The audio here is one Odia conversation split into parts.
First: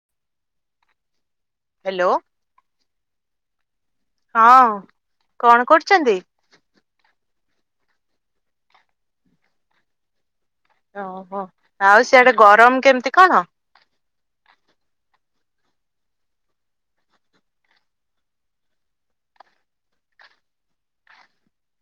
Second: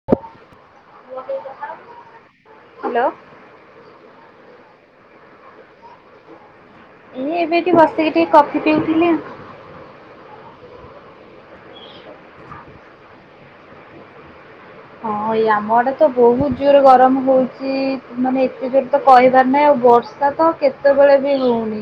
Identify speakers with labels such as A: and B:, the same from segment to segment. A: [unintelligible]
B: Hello,
A: hello.
B: ହଁ କଣ କରୁଚନ୍ତି?
A: ଏଇ ଏବେ ଏଠି ବସିକି ଟିକେ କଫି ପିଉଥିଲି।
B: ଓହୋ ଆଉ ସିଆଡେ ଗରମ କେମିତି କଣ?
A: ହଁ ଏଇ ଆମ ଆଡେ ତ ବହୁତ ଜୋର ଗରମ ହଉଛି ମାନେ ଏତେ ଜୋର ତ କହିବାର ନାହିଁ ଆଉ ବର୍ଷା ତା ତ କେତେବେଳେ ବି ହଉନି।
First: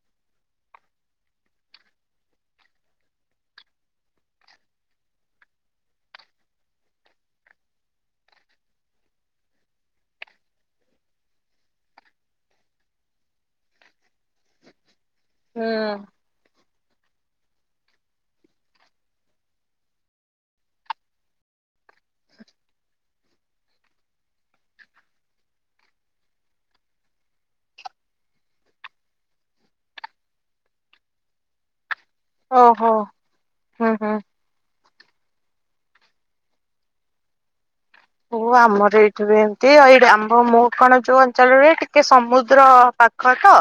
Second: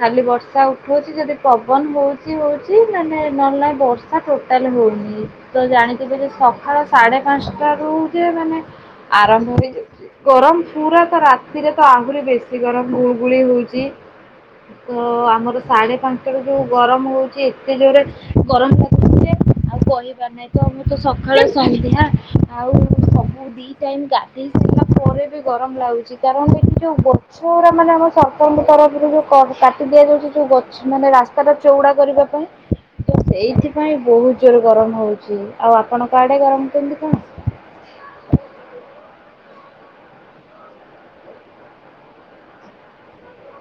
A: ଖାଲି ବର୍ଷା ଉଠଉଛି ଯଦି ପବନ ହଉଚି ହଉଚି ମାନେ ନହେଲେ ନାହିଁ ବର୍ ସା ଟୋଟାଲ ହଉନି ତ ଜାଣିଥିବେ ଯେ ସକାଳ ସାଢ଼େ ପାଞ୍ଚଟାରୁ ଯେ ମାନେ ଆରମ୍ଭ ହେଇ ଯାଉ ଗରମ ପୁରା ତ ରାତିରେ ତ ଆହୁରି ବେଶୀ ଗରମ ଗୁଳଗୁଳି ହଉଚି। ତ ଆମର
B: ହୁଁ
A: ସାଢେ ପାଞ୍ଚଟା ରୁ ଯୋଉ ଗରମ ହଉଛି ଏତେ ଜୋରେ ଗରମ [unintelligible] ଆଉ କହିିବାର ନାହିଁ ତ ମୁଁ ତ ସକାଳେ ସନ୍ଧ୍ୟା ଆଉ ସ ଦି ଟାଇମ ଗାଧେଇ ସାଇଲା ପରେ ବି ଗରମ ଲାଗୁଛି କାରଣ ଏଠି ଯୋଉ ଗଛଉରା ମାନେ ଆମ ସରକାରଙ୍କ ତରଫରୁ ଯଉ କାଟି ଦିଆଯାଉଚି ଯଉ ଗଛ ମାନେ ରାସ୍ତାଟା ଚଉଡ଼ା କରିବା ପାଇଁ
B: ଓହୋ
A: ତ
B: ହୁଁ
A: ସେଇଥିପାଇଁ
B: ହୁଁ।
A: ବହୁତ ଜୋରେ ଗରମ ହଉଚି ଆଉ ଆପଣଙ୍କଆଡ଼େ ଗରମ କେମିତି କଣ?
B: ଓ ଆମର ଏଠି ବି ଏମିତି ଏଇ ଆମ୍ ମୋ କଣ ଯୋଉ ଅଞ୍ଚଳରେ ଟିକେ ସମୁଦ୍ର ପା ଖ ତ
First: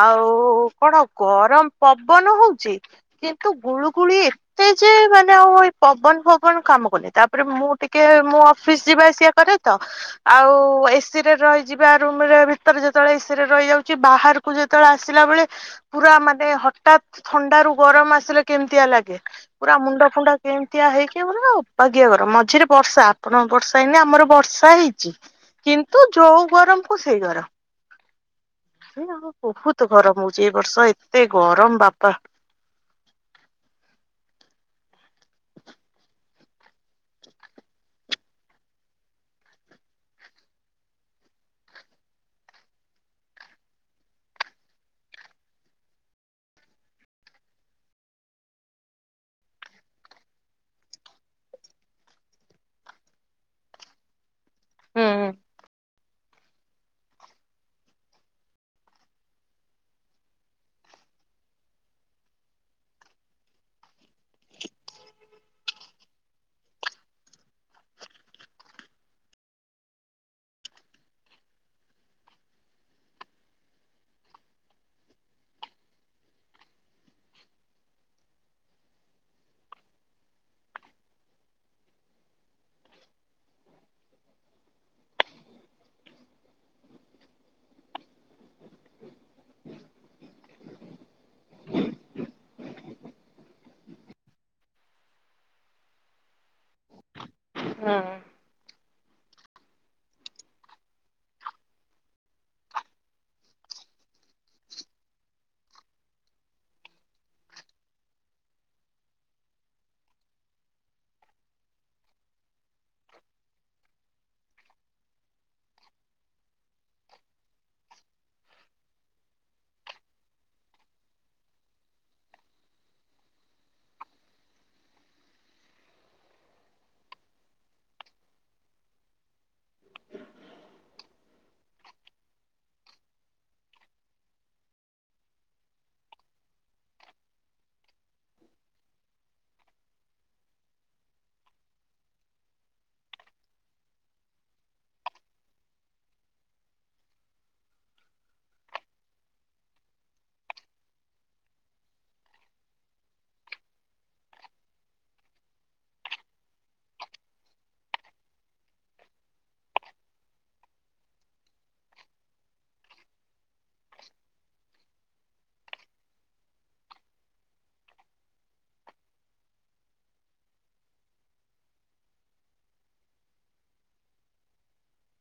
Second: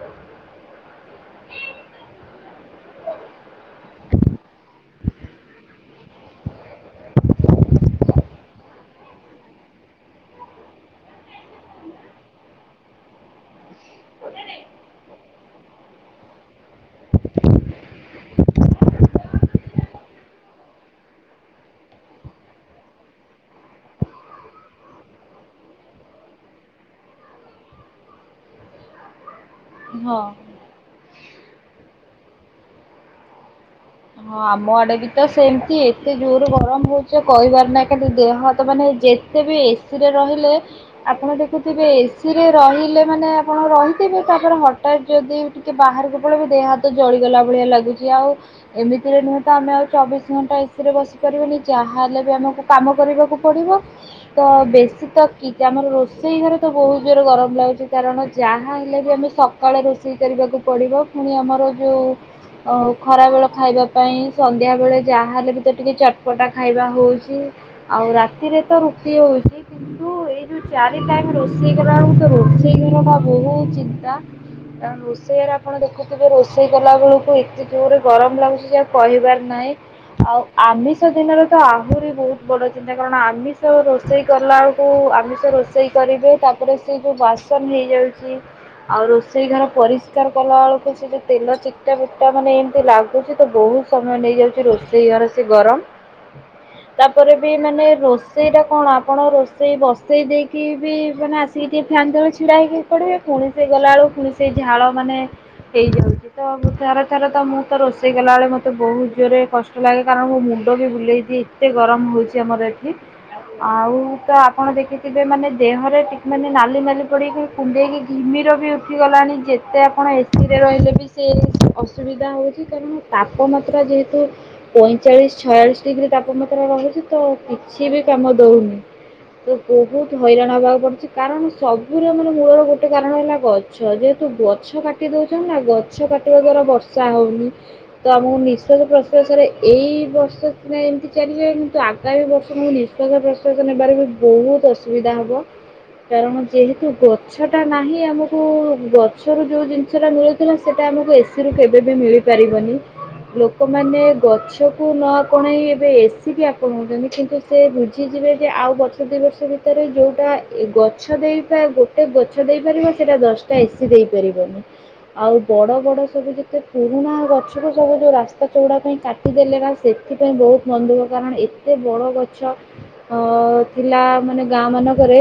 B: ଆଉ କଣ ଗରମ ପବନ ହଉଚି। କିନ୍ତୁ ଗୁଳୁଗୁଳି ଏତେ ଯେ ମାନେ ଆଉ ଏଇ ପବନ ଫବନ କାମ କନି ତାପରେ ମୁଁ ଟିକେ ମୁଁ ଫିସ୍ ଯିବା ଆସିବା କରେ ତ। ଆଉ ଏସିି ରେ ରହିଯିବା ରୁମରେ ଭିତରେ ଯେତେବେଳେ ଏସି ରେ ରହିଯାଉଛି ବାହାର କୁ ଯେତେବେଳେ ଆସିଲା ବେଳେ ପୁରା ମାନେ ହଟାତ ଥଣ୍ଡା ରୁ ଗରମ ଆସିଲେ କେମିତିଆ ଲାଗେ। ପୁରା ମୁଣ୍ଡ ଫୁଣ୍ଡା କେମିତିଆ ହେଇକି ପୁରା ଅବାଗିଆ ଗର ମଝିରେ ବର୍ଷା। ଆପଣ ବର୍ଷା ହେଇନି ଆମର ବର୍ଷା ହେଇଛି କିନ୍ତୁ ଯୋଉ ଗରମ କୁ ସେଇ ଗରମ। ଏ ଆଉ ବହୁତ ଗରମ
A: ହଁ।
B: ହଉଚି ଏ ବର୍ଷ ଏତେ ଗରମ ବାପା।
A: ହଁ ଆମ ଆଡେ ବି ତ ସେମିତି ଏତେ ଜୋର ଗରମ ହଉଚି ଯେ କହିବାର ନାଇଁ କିନ୍ତୁ ଦେହ ହାତ ମାନେ ଯେ ତେବି ଏସିରେ ରହିଲେ। ଆପଣ ଦେଖୁଥିବେ ଏସିି ରେ ରହିଲେ ମାନେ ଆପଣ ରହିଥିବେ, ତାପରେ ହଟାତ୍ ଯଦି ଟିକେ ବାହାରକୁ ପଳେଇବେ ଦେହ ହାତ ଜଳିଗଲା ଭଳିଆ ଲାଗୁଚି, ଆଉ ଏମିତିରେ ନୁହେଁ ତ ଆମେ ଆଉ ଚବିଶ ଘଣ୍ଟା ଏସି ରେ ବସି ପାରିବୁନି, ଯାହାହେଲେ ବି ଆମକୁ କାମ କରିବାକୁ ପଡିବ ତ
B: ହୁଁ
A: ବେଶୀ ତ କି ଯେ ଆମର ର ଷେଇ ଘରେ ତ ବହୁତ ଜୋର ଗରମ ଲାଗୁଛି, କାରଣ ଯାହା ହେଲେ ବି ଆମେ ସକାଳେ ରୋଷେଇ କରିବାକୁ ପଡ଼ିବ। ପୁଣି ଆମର ଯୋଉ ଆଉ ଖରା ବେଳ ଖାଇବା ପାଇଁ ସନ୍ଧ୍ୟା ବେଳେ ଯାହାହେଲେ ବି ତ ଟିକେ ଚଟପଟା ଖାଇବା ହଉଛି। ଆଉ ରାତିରେ ତ ରୁଟି ହଉଛି କି ତୁ ଏଇ ଯୋଉ ଚାରି ଟାଇମ୍ ରୋଷେଇ କଲାବେଳ କୁ ତ ରୋଷେଇ କରିବାଟା ବହୁତ ଚିନ୍ତା। ଆ, ରୋଷେଇରେ ଆପଣ ଦେଖୁଥୁବେ ରୋଷେଇ କଲା ବେଳକୁ ଏତେ ଜୋରେ ଗରମ ଲାଗୁଛି ଯେ ଆଉ କହିବାର ନାଇଁ। ଆଉ ଆମିଷ ଦିନରେ ତ ଆହୁରି ବହୁତ ବଡ ଚିନ୍ତା, କାରଣ ଆମିଷ ରୋଷ ଷେଇ କଲା ବେଳକୁ ଆମିଷ ରୋଷେଇ କରିବେ, ତାପରେ ସେ ଯୋଉ ବାସନ ହେଇଯାଉଚି ଆଉ ରୋଷେଇ ଘର ପରିଷ୍କାର କଲା ବେଳକୁ ସେ ଯୋଉ ତେଲ ଚିକ୍ଟା ଫିକ୍ଟା ମାନେ ଏମିତି ଲାଗୁ ଗୁଚି ତ ବହୁତ ସମୟ ନେଇଯାଉଛି ରୋଷେଇ ଘାର ସେ ଗରମ। ତାପରେ ବି ମାନେ
B: ହୁଁ
A: ରୋଷ ଷେଇ ଟା କଣ ଆପଣ ରୋଷେଇ ବସେଇ ଦେଇକି ବି ମାନେ ଆସିକି ଟିକେ ଫ୍ୟାନ୍ ତଳେ ଛିଡ଼ା ହେଇକି ପଡିବେ, ପୁଣି ସେ ଗଲାବେେଳକୁ ପୁଣି ସେଇ ଝାଳ ମାନେ ହେଇଯାଉଚି, ତ ମୁଁ ଥରେ ଥରେ ତ ମୁଁ ତ ରୋଷେଇ କଲାବେଳେ ମୋତେ ବହୁତ ଜୋରରେ କଷ୍ଟ ଲାଗେ, କାରଣ ମୋ ମୁଣ୍ଡ ବି ବୁଲେଇ ଦିଏ ଏତେ ଗରମ ହଉଛି। ଚି ଆମର ଏଠି। ଆଉ ତ ଆପଣ ଦେଖିଥିବେ ମାନେ ଦେହରେ ଟିକ୍ ମାନେ ନାଲି ନାଲି ପଡିିକି କୁଣ୍ଡେଇକି ଘିମିର ବି ଉଠିଗଲାଣି, ଯେତେ ଆପଣ ଏସି ରେ ରହିଲେ ବି ସେ ଅସୁବିଧା ହଉଛ ଚି କାରଣ ତାପମାତ୍ରା ଯେହେତୁ ପଇଁଚାଳିଶ ଛୟାଳିଶ ଡିଗ୍ରୀ ତାପମାତ୍ରା ରହିଛି ତ କିଛି ବି କାମ ଦଉନି। ତ ବହୁତ ହଇରାଣ ହବାକୁ ପଡୁଛି, କାରଣ ସବୁର ଆମର ମୂଳର ଗୋଟେ କାରଣ ହେଲା ଗ ଛ ଯେହେତୁ ଗଛ କାଟି ଦଉଛନ୍ତି ନା ଗଛ କାଟିବା ଦ୍ଵାରା ବର୍ଷା ହଉନି। ତ ଆମକୁ ନିଃଶ୍ୱାସ ପ୍ରଶ୍ବାସରେ ଏଇ ବର୍ଷ ନା ଏମିତି ଚାଲିବ ଏମିତି ତ ଆଗାମୀ ବର୍ଷ ମୁଁ ନି ଶ୍ବାସ ପ୍ରଶ୍ୱାସ ନେବାରେ ବି ବହୁତ ଅସୁବିଧା ହବ। କାରଣ ଯେହେତୁ ଗଛ ଟା ନାହିଁ ଆମକୁ ଗଛରୁ ଯୋଉ ଜିନିଷ ଟା ମିଳୁ ଥିଲା ସେଟା ଆମକୁ ଏସି ରୁ କେବେ ବି ମିଳିପାରିବନି। ଲୋକମାନେ ଗଛ କୁ ନ ଆପଣେଇ ଏବେ ଏସି କି ଆପଣଉଚନ୍ତି, କିନ୍ତୁ ସେ ବୁଝିଯିବେ ଯେ ଆଉ ବର୍ଷେ ଦୁଇ ବର୍ଷ ଭିତରେ ଯୋଉଟା ଏ ଗଛ ଦେଇପା ଗୋ ଟେ ଗଛ ଦେଇପାରିବ ସେଟା ଦଶଟା ଏସିି ଦେଇ ପାରିବନି। ଆଉ ବଡ ବଡ ସବୁ ଯେତେ ପୂ ପୁରୁଣା ଗଛକୁୁ ସବୁ ଯୋ ରାସ୍ତା ଚଉଡ଼ା ପାଇଁ କାଟିଦେଲେ କା ସେଥିପାଇଁ ବହୁତ ମନଦୁଃଖ କାରଣ ଏ ଏତେ ବଡ଼ ଗଛ ଅ, ଥିଲା ମାନେ ଗାଁ ମାନଙ୍କରେ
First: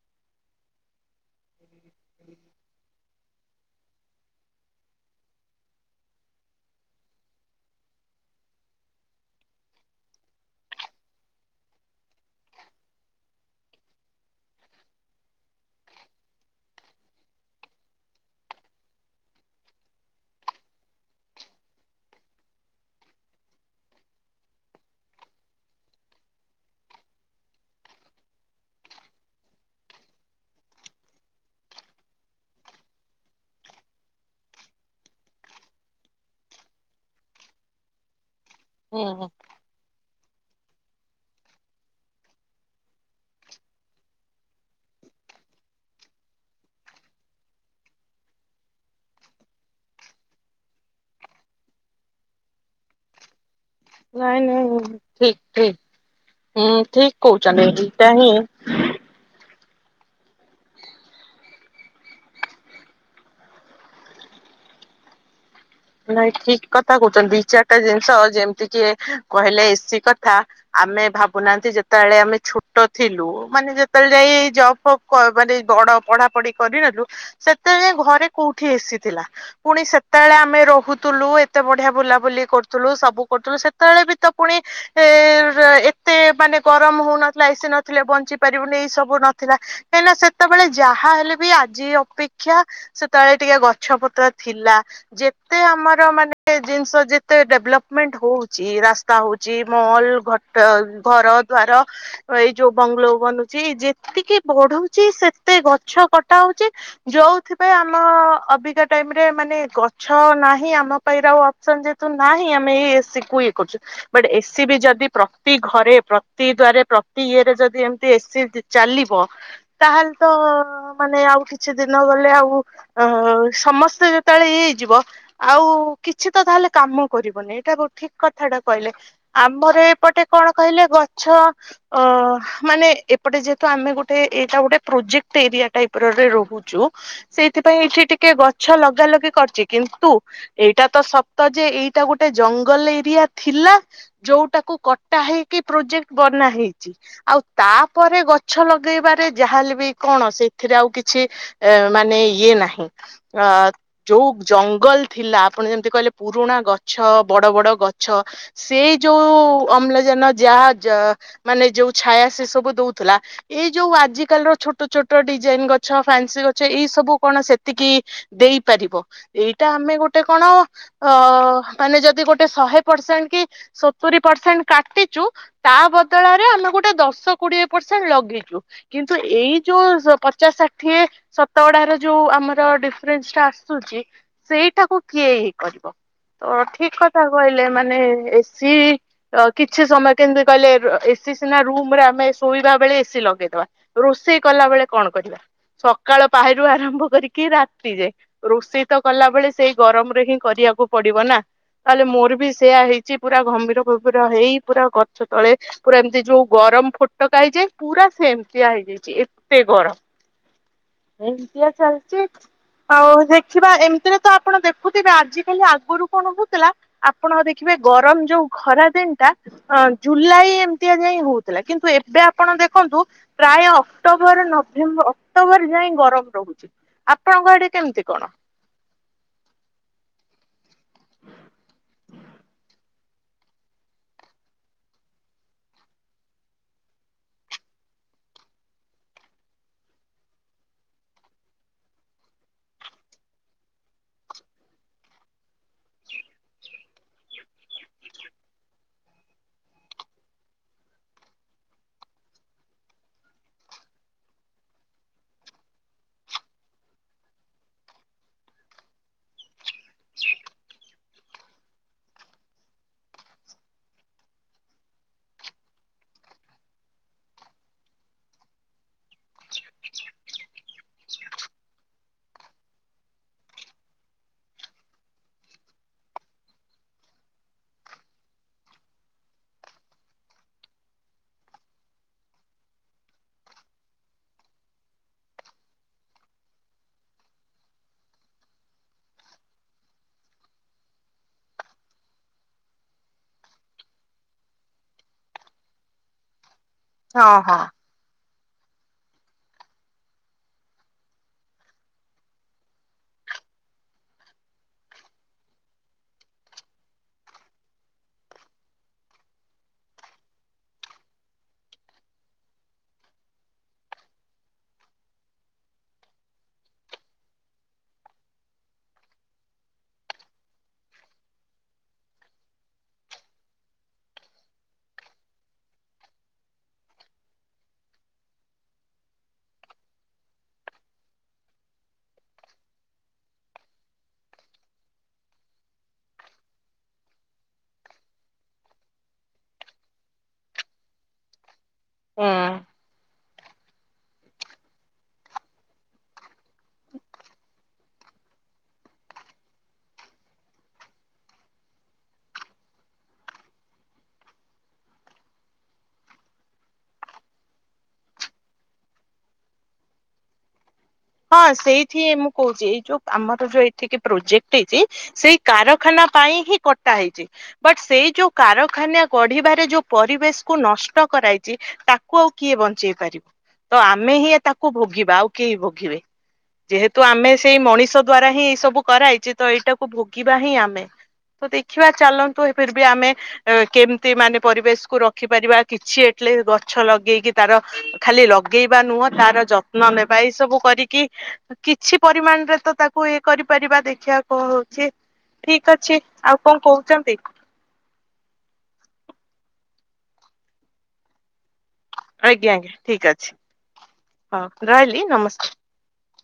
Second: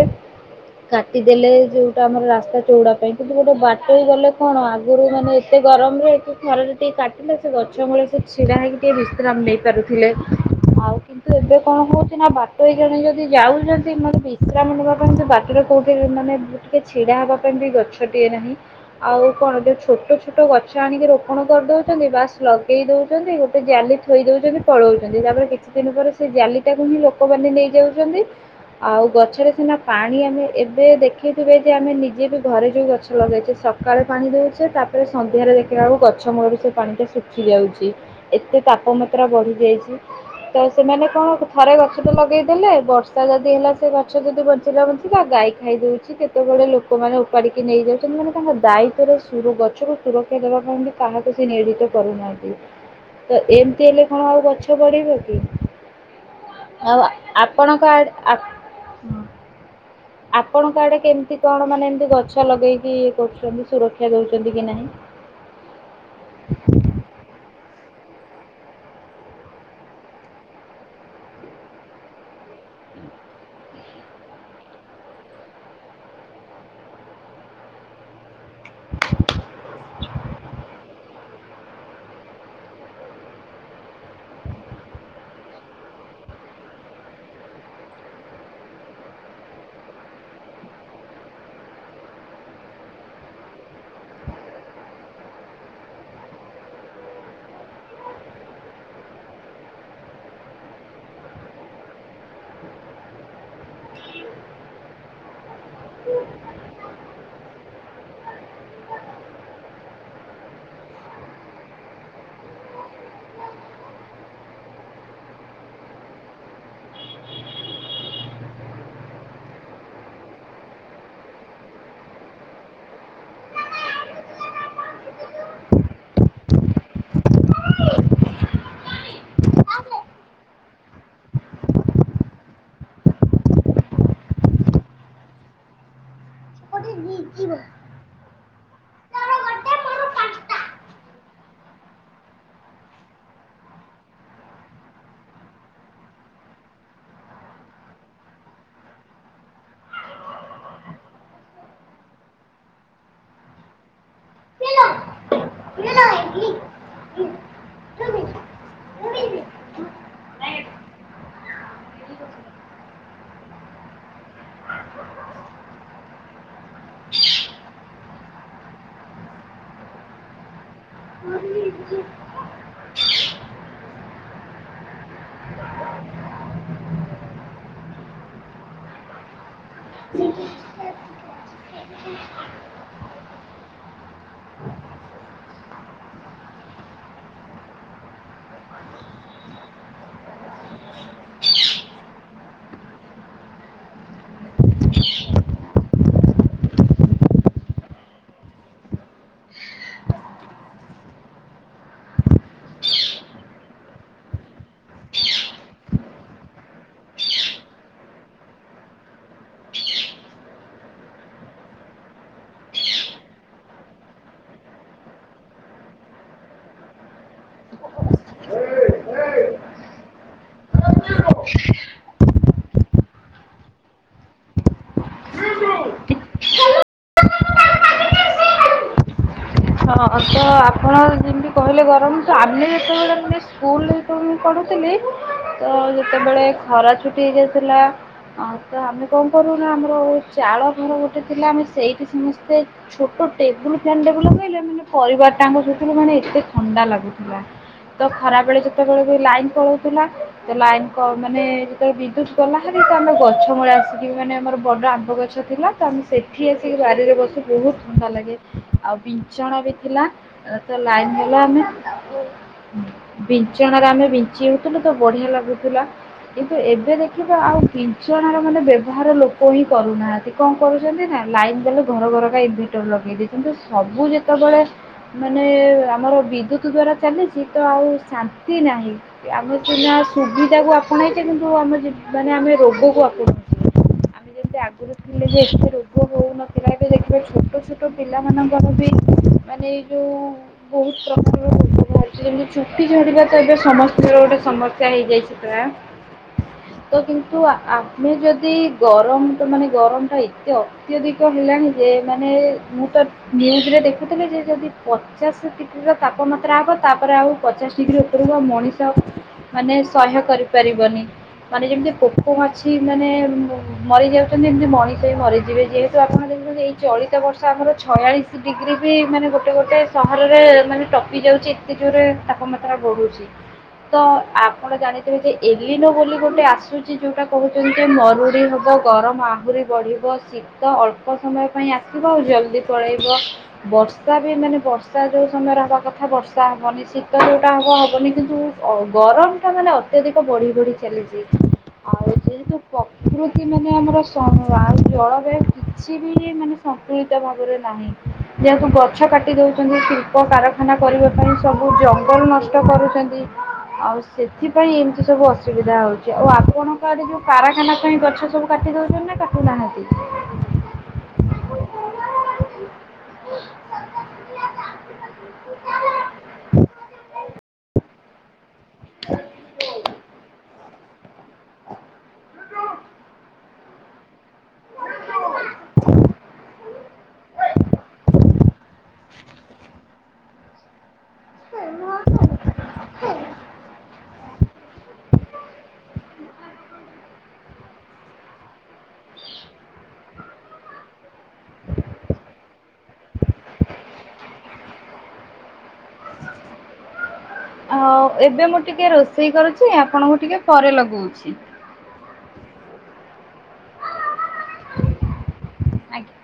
A: କାଟିଦେଲେ ଯୋଉଟା ଆମର ରାସ୍ତା ଚଉଡା ପାଇଁ। କିନ୍ତୁ ଗୋଟେ ବାଟଇ ଗଲେ କଣ ଆଗରୁ ମାନେ ଏତେ ଗରମରେ ଏଠି ଖରାରେ ଟିକେ କାଟିଲେ ସେ ଗଛ ମୂଳେ ସେ ଛିଡ଼ା ହେଇକି ଟିକେ ବିଶ୍ରାମ ନେଇ ପାରୁଥିଲେ। ଆଉ କିନ୍ ତି ଏବେ କଣ ହଉଚି ନା ବାଟଇ ଜଣେ ଯଦି ଯାଉଚନ୍ତି ମାନେ ବିଶ୍ରାମ ନବା ପାଇଁ ସେ ବାଟରେ କୋଉଠି ମାନେ ଗୁ ଟିକେ ଛିଡା ହେବା ପାଇଁ ବି ଗଛ ଟିଏ ନାହିଁ। ଆଉ କଣ ଯୋଉ ଛୋଟ ଛୋଟ ଗଛ ଆଣିକି ର ପଣ କରିଦଉଛନ୍ତି, ବାସ୍ ଲଗେଇ ଦଉଚନ୍ତି ଗୋଟେ ଜାଲି ଥୋଇ ଦଉଚନ୍ତି ପଳଉଚନ୍ତି ତାପରେ କିଛି ଦିନ ପରେ ସେ ଜାଲିଟାକୁ ହିଁ ଲୋକମାନେ ନେଇଯାଉଛନ୍ତି। ଆଉ ଗଛରେ ସିନା ପାଣି ଆମେ ଏବେ ଦେଖିଥିବେ ଯେ ଆମେ ନିଜେ ବି ଘରେ ଯୋଉ ଗଛ ଲଗେଇଚେ ସ କାଳେ ପାଣି ଦଉଛେ, ତାପରେ ସନ୍ଧ୍ୟାରେ ଦେଖିଲା ବେଳକୁ ଗ ଛ ମୂଳରୁ ସେ ପାଣିଟା ଶୁଖି ଯାଉଛି, ଏତେ ତାପମାତ୍ରା
B: ହୁଁ
A: ବଢ଼ିଯାଇଚି। ତ ସେମାନେ କଣ ଥରେ ଗଛ ତ ଲଗେଇଦେଲେ ବର୍ଷା ଯଦି ହେଲା ସେ ଗଛ ଯଦି ବଞ୍ଚ ଞ୍ଚିଲା ବଞ୍ଚିଲା ଗାଈ ଖାଇଦଉଛି, କେତେବେଳେ ଲୋକମାନେ ଉପାଡ଼ିକି ନେଇଯାଉଛନ୍ତି, ମାନେ ତାଙ୍କ ଦାୟିତ୍ୱରେ ସୁରୁ ଗଛରୁ ସୁରକ୍ଷା ଦେବା ପାଇଁବି କାହାକୁ ସେ ନିୟୋଜିତ କରୁନାହାନ୍ତି ତ ଏମ୍ ଏମିତି ହେଲେ କଣ
B: ନାଇଁ
A: ଆଉ ଗଛ
B: ନାଇଁ
A: ବଢିବ କି
B: ଠିକ ଠିକ ହୁଁ
A: ଆଉ ଆ
B: ଠିକ କହୁଛନ୍ତି
A: ଆପଣଙ୍କଡେ
B: ଏଇଟା ହିଁ
A: ଆପ୍ ହଁ ଆପଣଙ୍କଆଡେ କେମିତି କଣ ମାନେ ଏମି଼ତି ଗଛ ଲଗେଇକି କରୁଚନ୍ତି ସୁରକ୍ଷା ଦଉଚନ୍ତି କି ନାହିଁ?
B: ନାଇଁ ଠିକ୍ କଥା କହୁଚନ୍ତି ଦି ଚାରିଟା ଜିନିଷ ଯେମିତି କି କହିଲେ ଏସି କଥା ଆମେ ଭାବୁନାହାନ୍ତି ଯେତେବେଳେ ଆମେ ଛୋଟ ଥିଲୁ ମାନେ ଯେତେବେଳେ ଯାଇ ଜବ୍ ଫବ୍ କ ମାନେ ବଡ ପଢାପଢି କରିବାରୁ ସେତେବେଳେ ଘରେ କୋଉଠି ଏସିଥିଲା ପୁଣି ସେତେବେଳେ ଆମେ ରହୁଥିଲୁ ଏତେ ବଢିଆ ବୁଲାବୁଲି କରୁଥିଲୁ ସବୁ କରୁଥିଲୁ ସେତେବେଳେ ବି ତ ପୁଣି ଏ-ରେ-ଏତେ ମାନେ ଗରମ ହଉନଥିଲା ଏସି ନଥିଲେ ବଞ୍ଚି ପାରିବୁନି ଏଇ ସବୁ ନଥିଲା। କାହିଁକି ନା ସେତେବେଳେ ଯାହା ହେଲେ ବି ଆଜି ଅପେକ୍ଷା ସେତେବେଳେ ଟିକେ ଗଛ ପତ୍ର ଥିଲା ଯେ ଏ ଆମର ମାନେ ଜିନିଷ ଯେତେ ଡେଭଲପମେଣ୍ଟ ହଉଚି ରାସ୍ତା ହଉଚି ମଲ ଘ ତ ଘର ଦ୍ଵାର ଏଇ ଯୋଉ ବଙ୍ଗଲୋ ବନୁଚି ଯେତିକି ବଢଉଚି ସେତେ ଗଛ କଟା ହଉଚି। ଯୋଉଥିପାଇଁ ଆମ ଅବିକା ଟାଇମରେ ମାନେ ଗ ଛ ନାହିଁ ଆମ ପାଇଁ ରେ ଆଉ ଅପସନ ଯେହେତୁ ନାହିଁ ଆମେ ଏ ଏସି କୁ ଇଏ କରୁଛୁ। ବଟ୍ ଏସିି ବି ଯଦି ପ୍ରତି ଘରେ ପ୍ରତି ଦ୍ୱାରେ ପ୍ରତି ଇଏ ରେ ଯଦି ଏମିତି ଏସି ଚାଲିବ ତାହେଲେ ତ ମାନେ ଆଉ କିଛି ଦିନ ଗଲେ ଆଉ ଓ ହୋଉ ସମସ୍ତେ ଯେତେବେଳେ ଏଇ ଯିବ ଆଉ କିଛି ତ ତାହେଲେ କାମ କରିବନି ଏଇଟା ହବ ଠିକ୍ କଥାଟା କହିଲେ। ଆମର ଏପଟେ କଣ କହିଲେ ଗଛ ଅ ମାନେ ଏପଟେ ଯେହେତୁ ଆମେ ଗୋଟେ ଏଇଟା ଗୋଟେ ପ୍ରୋଜେକ୍ଟ ଏରିଆ ଟାଇପରେ ରହୁଚୁ ସେଇଥିପାଇଁ ଏଠି ଟିକେ ଗଛ ଲଗା ଲଗି କରିଚି। କିନ୍ତୁ ଏଇଟା ତ ସତ ଯେ ଏଇଟା ଗୋଟେ ଜଙ୍ଗଲ ଏରିଆ ଥିଲା। ଯୋଉଟାକୁ କଟା ହେଇକି ପ୍ରୋଜେକ୍ଟ ବନା ହେଇଚି ଆଉ ତାପରେ ଗଛ ଲଗେଇବାରେ ଯାହାହେଲେ ବି କଣ ସେଥିରେ ଆଉ କିଛି ଏ ମାନେ ଇଏ ନାହିଁ ଅ ଯୋଉ ଜଙ୍ଗଲ ଥିଲା ଆପଣ ଯେମିତି କହିଲେ ପୁରୁଣା ଗଛ ବଡ ବଡ ଗଛ ସେଇ ଯୋଉ ଅମ୍ଳଜାନ ଯାଆ ଯାଆ ମାନେ ଯୋଉ ଛାୟା ସେ ସବୁ ଦଉଥିଲା ଏଇ ଯୋଉ ଆଜିକାଲିର ଛୋଟ ଛୋଟ ଡିଜାଇନ ଗଛ ଫନ୍ସି ଗଛ ଏଇ ସବୁ କଣ ସେତିକି ଦେଇପାରିବ ଏଇଟା ଆମେ ଗୋଟେ କଣ ଅ ମାନେ ଯଦି ଗୋଟେ ଶହେ ପରସେଣ୍ଟ କି ସତୁରି ପରସେଣ୍ଟ କାଟିଚୁ ତା ବଦଳରେ ଆମେ ଗୋଟେ ଦଶ କୋଡିଏ ପରସେଣ୍ଟ ଲଗେଇଚୁ। କିନ୍ତୁ ଏଇ ଯୋଉ ସୋ ପଚାଶ ଷାଠିଏ ସତ ଗଡାହାର ଯୋଉ ଆମର ଡିଫରେନ୍ସ ଟା ଆସୁଚି ସେଇଟାକୁ କିଏ ଇଏ କରିବ? ତ ଠିକ୍ କଥା କହିଲେ ମାନେ ଏ ଏସି କିଛି ସମୟ କେମିତି କହିଲେ ଏସି ସିନା ରୁମ୍ ରେ ଆମେ ଶୋଇବା ବେଳେ ଏସିି ଲଗେଇଦବା। ରୋଷେଇ କଲା ବେଳେ କଣ କରିବା। ସକାଳ ପାହିରୁ ଆରମ୍ଭ କରିକି ରାତି ଯାଏ ରୋଷେଇ ତ କଲା ବେଳେ ସେଇ ଗରମରେ ହିଁ କରିବାକୁ ପଡିବ ନା! ତାହେଲେ ମୋର ବି ସେଇଆ ହେଇଛି ପୁରା ଘମ୍ଭୀର ଫମ୍ଭୀର ହେଇ ପୁରା ଗଛ ତଳେ ପୁରା ଏମିତି ଯୋଉ ଗରମ ଫୋଟକା ହେଇଯାଏ ପୁରା ସେମିତିଆ ହେଇଯାଇଛି ଏତେ ଗରମ! ଏମିତିଆ ଚାଲିଛି ଆଉ ହେଁ ଦେଖିବା ଏମିତିରେ ତ ଆପଣ ଦେଖୁଥିବେ ଆଜିିକାଲି ଆଗରୁ କଣ ହଉଥିଲା ଆପଣ ଦେଖିବେ ଗରମ ଯୋଉ ଖରା ଦିନ ଟା ଅ ଜୁଲାଇ ଏମିତିଆ ଯାଇ ହଉଥିଲା। କିନ୍ତୁ ଏବେ ଆପଣ ଦେଖନ୍ତୁ ପ୍ରାୟ ଅକ୍ଟୋବର ନଭେମ୍ବର ଅକ୍ଟୋବର ଯାଏ ଗରମ ରହୁଛି। ଆପଣଙ୍କ ଆଡେ କେମିତି କଣ?
A: ହଁ, ତ ଆପଣ ଯେମିତି କହିଲେ ଗରମ ତ ଆମେ ଯେତେବେଳେ ମାନେ ସ୍କୁଲରେ ଯେତେବେଳେ ମୁଁ ପଢୁଥିଲି ତ ଯେତେବେଳେ ଖରା ଛୁଟି ହେଉଥିଲା ଅ ତ ଆମେ କଣ କରୁନା ଆମର ଚାଳ ଘର ଗୋଟେ ଥିଲା ଆମେ ସେଇଠି ସମସ୍ତେ ଛୋଟ ଟେବୁଲ ଫ୍ୟନ୍ ଟା କୁ ଲଗେଇଲେ ମାନେ ପରିବାରଟା ଙ୍କ ସେଥିରୁ ମାନେ ଏତେ ଥଣ୍ଡା ଲାଗୁଥିଲା। ତ ଖରାବେଳେ ଯେତେବେଳେ ବି ଲାଇନ ପଳଉଥିଲା ତ ଲାଇନ କ ମାନେ ବିଦ୍ୟୁତ ଗଲା ହାରି ତ ଆମେ ଗଛ ମୂଳେ ଆସିକି ମାନେ ଆମର ବଡ ଆମ୍ବ ଗଛ ଥିଲା ତ ଆମେ ସେଇଠି ଉଠି ଆସିକି ବାରିରେ ବସୂ ବହୁତ ଥଣ୍ଡା ଲାଗେ ଆଉ ପି ବିଞ୍ଚଣା ବି ଥିଲା ତ ଲାଇନ ଗଲେ ଆମେ ବିଞ୍ଚଣାରେ ଆମେ ବିଞ୍ଚି ହେଉଥିଲୁ ତ ବଢିଆ ଲାଗୁଥିଲା। କିନ୍ତୁ ଏବେ ଦେଖିବେ ଆଉ ବିଞ୍ଚଣା ର ମାନେ ବ୍ୟବହାର ଲୋକ ହିଁ କରୁନାହାଁନ୍ତି। କଣ କରୁଛନ୍ତି ନା ଲାଇନ ଗଲେ ଘର ଘରକା ଇନଭରଟର ଲଗେଇ ଦେଇଛନ୍ତି ସବୁ ଯେତେବେଳେ ମାନେ ଆମର ବିଦ୍ୟୁତ ଦ୍ଵାରା ଚାଲିଛି ତ ଆଉ ଶାନ୍ତି ନାହିଁ। ଆମେ ସିନା ସୁବିଧାକୁ ଆପଣେଇଛେ କିନ୍ତୁ ଆମ ମାନେ ଆମେ ରୋଗକୁ ଆପଣେଇଛେ। ଆମେ ଯେମିତି ଆଗରୁ ଥିଲେ ଯେ ଏତେ ରୋଗ ହେଉନଥିଲା ଏବେ ଦେଖିବା ଛୋଟ ଛୋଟ ପିଲାମାନଙ୍କର ବି ମାନେ ଏ ଯେଉଁ ବହୁତ ପ୍ରକାରର ରୋଗ ବାହାରିଛି। ଯେମିତି ଚୁଟି ଝଡିବା ତ ଏବେ ସମସ୍ତଙ୍କର ଗୋଟେ ସମସ୍ୟା ହେଇଯାଇଛି। [unintelligible] ଶୀତ
B: ହଁ
A: କିନ୍ତୁ
B: ହଁ
A: ଆ ମୁ ଯଦି ଗରମ ତ ମାନେ ଗରମଟା ଏତେ ଅତ୍ୟଧିକ ହେଲାଣି ଯେ ମାନେ ମୁଁ ତ ଧିରେ ଧିରେ ଦେଖିବେ ଦେଖିବେ ଯେ ଯଦି ପଚାଶ ଡିଗ୍ରୀର ତାପମାତ୍ରା ହେବ ତାପରେ ଆଉ ପଚାଶ ଡିଗ୍ରୀ ଉପରକୁ ମଣିଷ ଆଉ ମାନେ ସହ୍ୟ କରିପାରିବନି ମାନେ ଯେମିତି ପୋକ ମାଛି ମାନେ ମରି ଯାଉଛନ୍ତି ଏମତି ମଣିଷ ବି ମରିଯିବେ ଯେହେତୁ ଆପଣ ଦେଖୁଛନ୍ତି ଏଇ ଚଳିତ ବର୍ଷ ଆମର ଛୟାଳିଶ ଡିଗ୍ରୀ ବି ମାନେ ଗୋଟେ ଗୋଟେ ସହରରେ ମାନେ ଟପି ଯାଉଛି ଏତେ ଜୋରେ ତାପମାତ୍ରା ବଢୁଛି। ତ ଆପଣ ଜାଣିଥିବେ ଯେ ଏଲିନୋ ବୋଲି ଗୋଟେ ଆସୁଛି ଯୋଉଟା କହୁଛ ଯେମିତିି ମରୁଡ଼ି ହବ ଗରମ ଆହୁରି ବଢିବ ଶୀତ ଅଳ୍ପ ସମୟ ପାଇଁ ଆସି ଆସିବ ଆଉ ଜଲଦି ପଳେଇବ। ବର୍ଷା ବି ମାନେ ବର୍ଷା ଯୋଉ ସମୟରେ ହବା କଥା ବର୍ଷା ହବନି ଶୀତ ଯୋଉଟା ହବ ହବନି। କିନ୍ତୁ ଅ ଗରମ ଟା ମାନେ ଅତ୍ୟଧିକ ବଢି ବଢି ଚାଲିଛି ଆଉ
B: ହୁଁ।
A: ଯେହେତୁ ପ୍ରକୃତି କି ମାନେ ଆମର ସ ଆମ ଜଳବାୟୁ କିଛି ବି ମାନେ ସନ୍ତୁଳିତ ଭାବରେ ନାହିଁ। ଯେହେତୁ ଗଛ କାଟି ଦଉଛନ୍ତି ଶିଳ୍ପ କାରଖାନା କରିବା ପାଇଁ ସବୁ ଜଙ୍ଗଲ ନଷ୍ଟ କରୁଛନ୍ତି। ଆଉ ସେଥିପାଇଁ ଏମିତି ସବୁ ଅସୁବିଧା ହଉଛି। ଆଉ ଆପଣଙ୍କ ଆଡେ ଯୋଉ କାରଖାନା ପାଇଁ ଗଛ ସବୁ କାଟି ଦଉଛନ୍ତି ନା କାଟୁ ନାହାଁନ୍ତି?
B: ହଁ ସେଇଠି ମୁଁ କହୁଛି ଯୋଉ ଆମର ଯୋଉ ଏଠିକି ପ୍ରୋଜେକ୍ଟ ହେଇଛି ସେଇ କାରଖାନା ପାଇଁ ହିଁ କଟା ହେଇଛି। ବଟ୍ ସେଇ ଯୋଉ କାରଖାନା ଗଢିବାରେ ଯୋଉ ପରିବେଶ କୁ ନଷ୍ଟ ଷ୍ଟ କରାଇଛି ତାକୁ ଆଉ କିଏ ବଞ୍ଚେଇ ପାରିବ। ତ ଆମେ ହିଁ ତାକୁ ଭୋଗିବା ଆଉ କେହି ଭୋଗିବେନି।
A: [unintelligible]
B: ଯେହେତୁ ଆମେ ସେଇ ମଣିଷ ଦ୍ଵାରା ହିଁ ଏଇ ସବୁ କରାଇଛେ ତ ଏଇଟାକୁ ଭୋଗିବା ହିଁ ଆମେ। ତ ଦେଖିବା ଚାଲନ୍ତୁ [unintelligible] ବି ଆମେ କେମିତି ମାନେ ପରିବେଶକୁୁ ରଖିପାରିବା କିଛି ଏଟଲିଷ୍ଟ ଗଛ ଲଗେଇକି ତାର ଖାଲି ଲଗେଇବା ନୁହଁ ତାର ଯତ୍ନ ନେବା। ଏଇ ସବୁ କରିକି କି କିଛି ପରିମାଣରେ ତ ତାକୁ ଇଏ କରିପାରିବା ଦେଖିବା କଣ ହଉଛି। ଠିକ ଅଛି ଆଉ କଣ କହୁଛନ୍ତି।
A: ଆଉ ଏବେ ମୁଁ ଟିକେ ରୋଷେଇ କରୁଛି, ଆପଣଙ୍କୁ ଟିକେ ପରେ ଲଗଉଛି।
B: ଆଜ୍ଞା ଆଜ୍ଞା ଠିକ ଅଛି ହଁ ରହିଲି ନମସ୍କାର।
A: ଆଜ୍ଞା।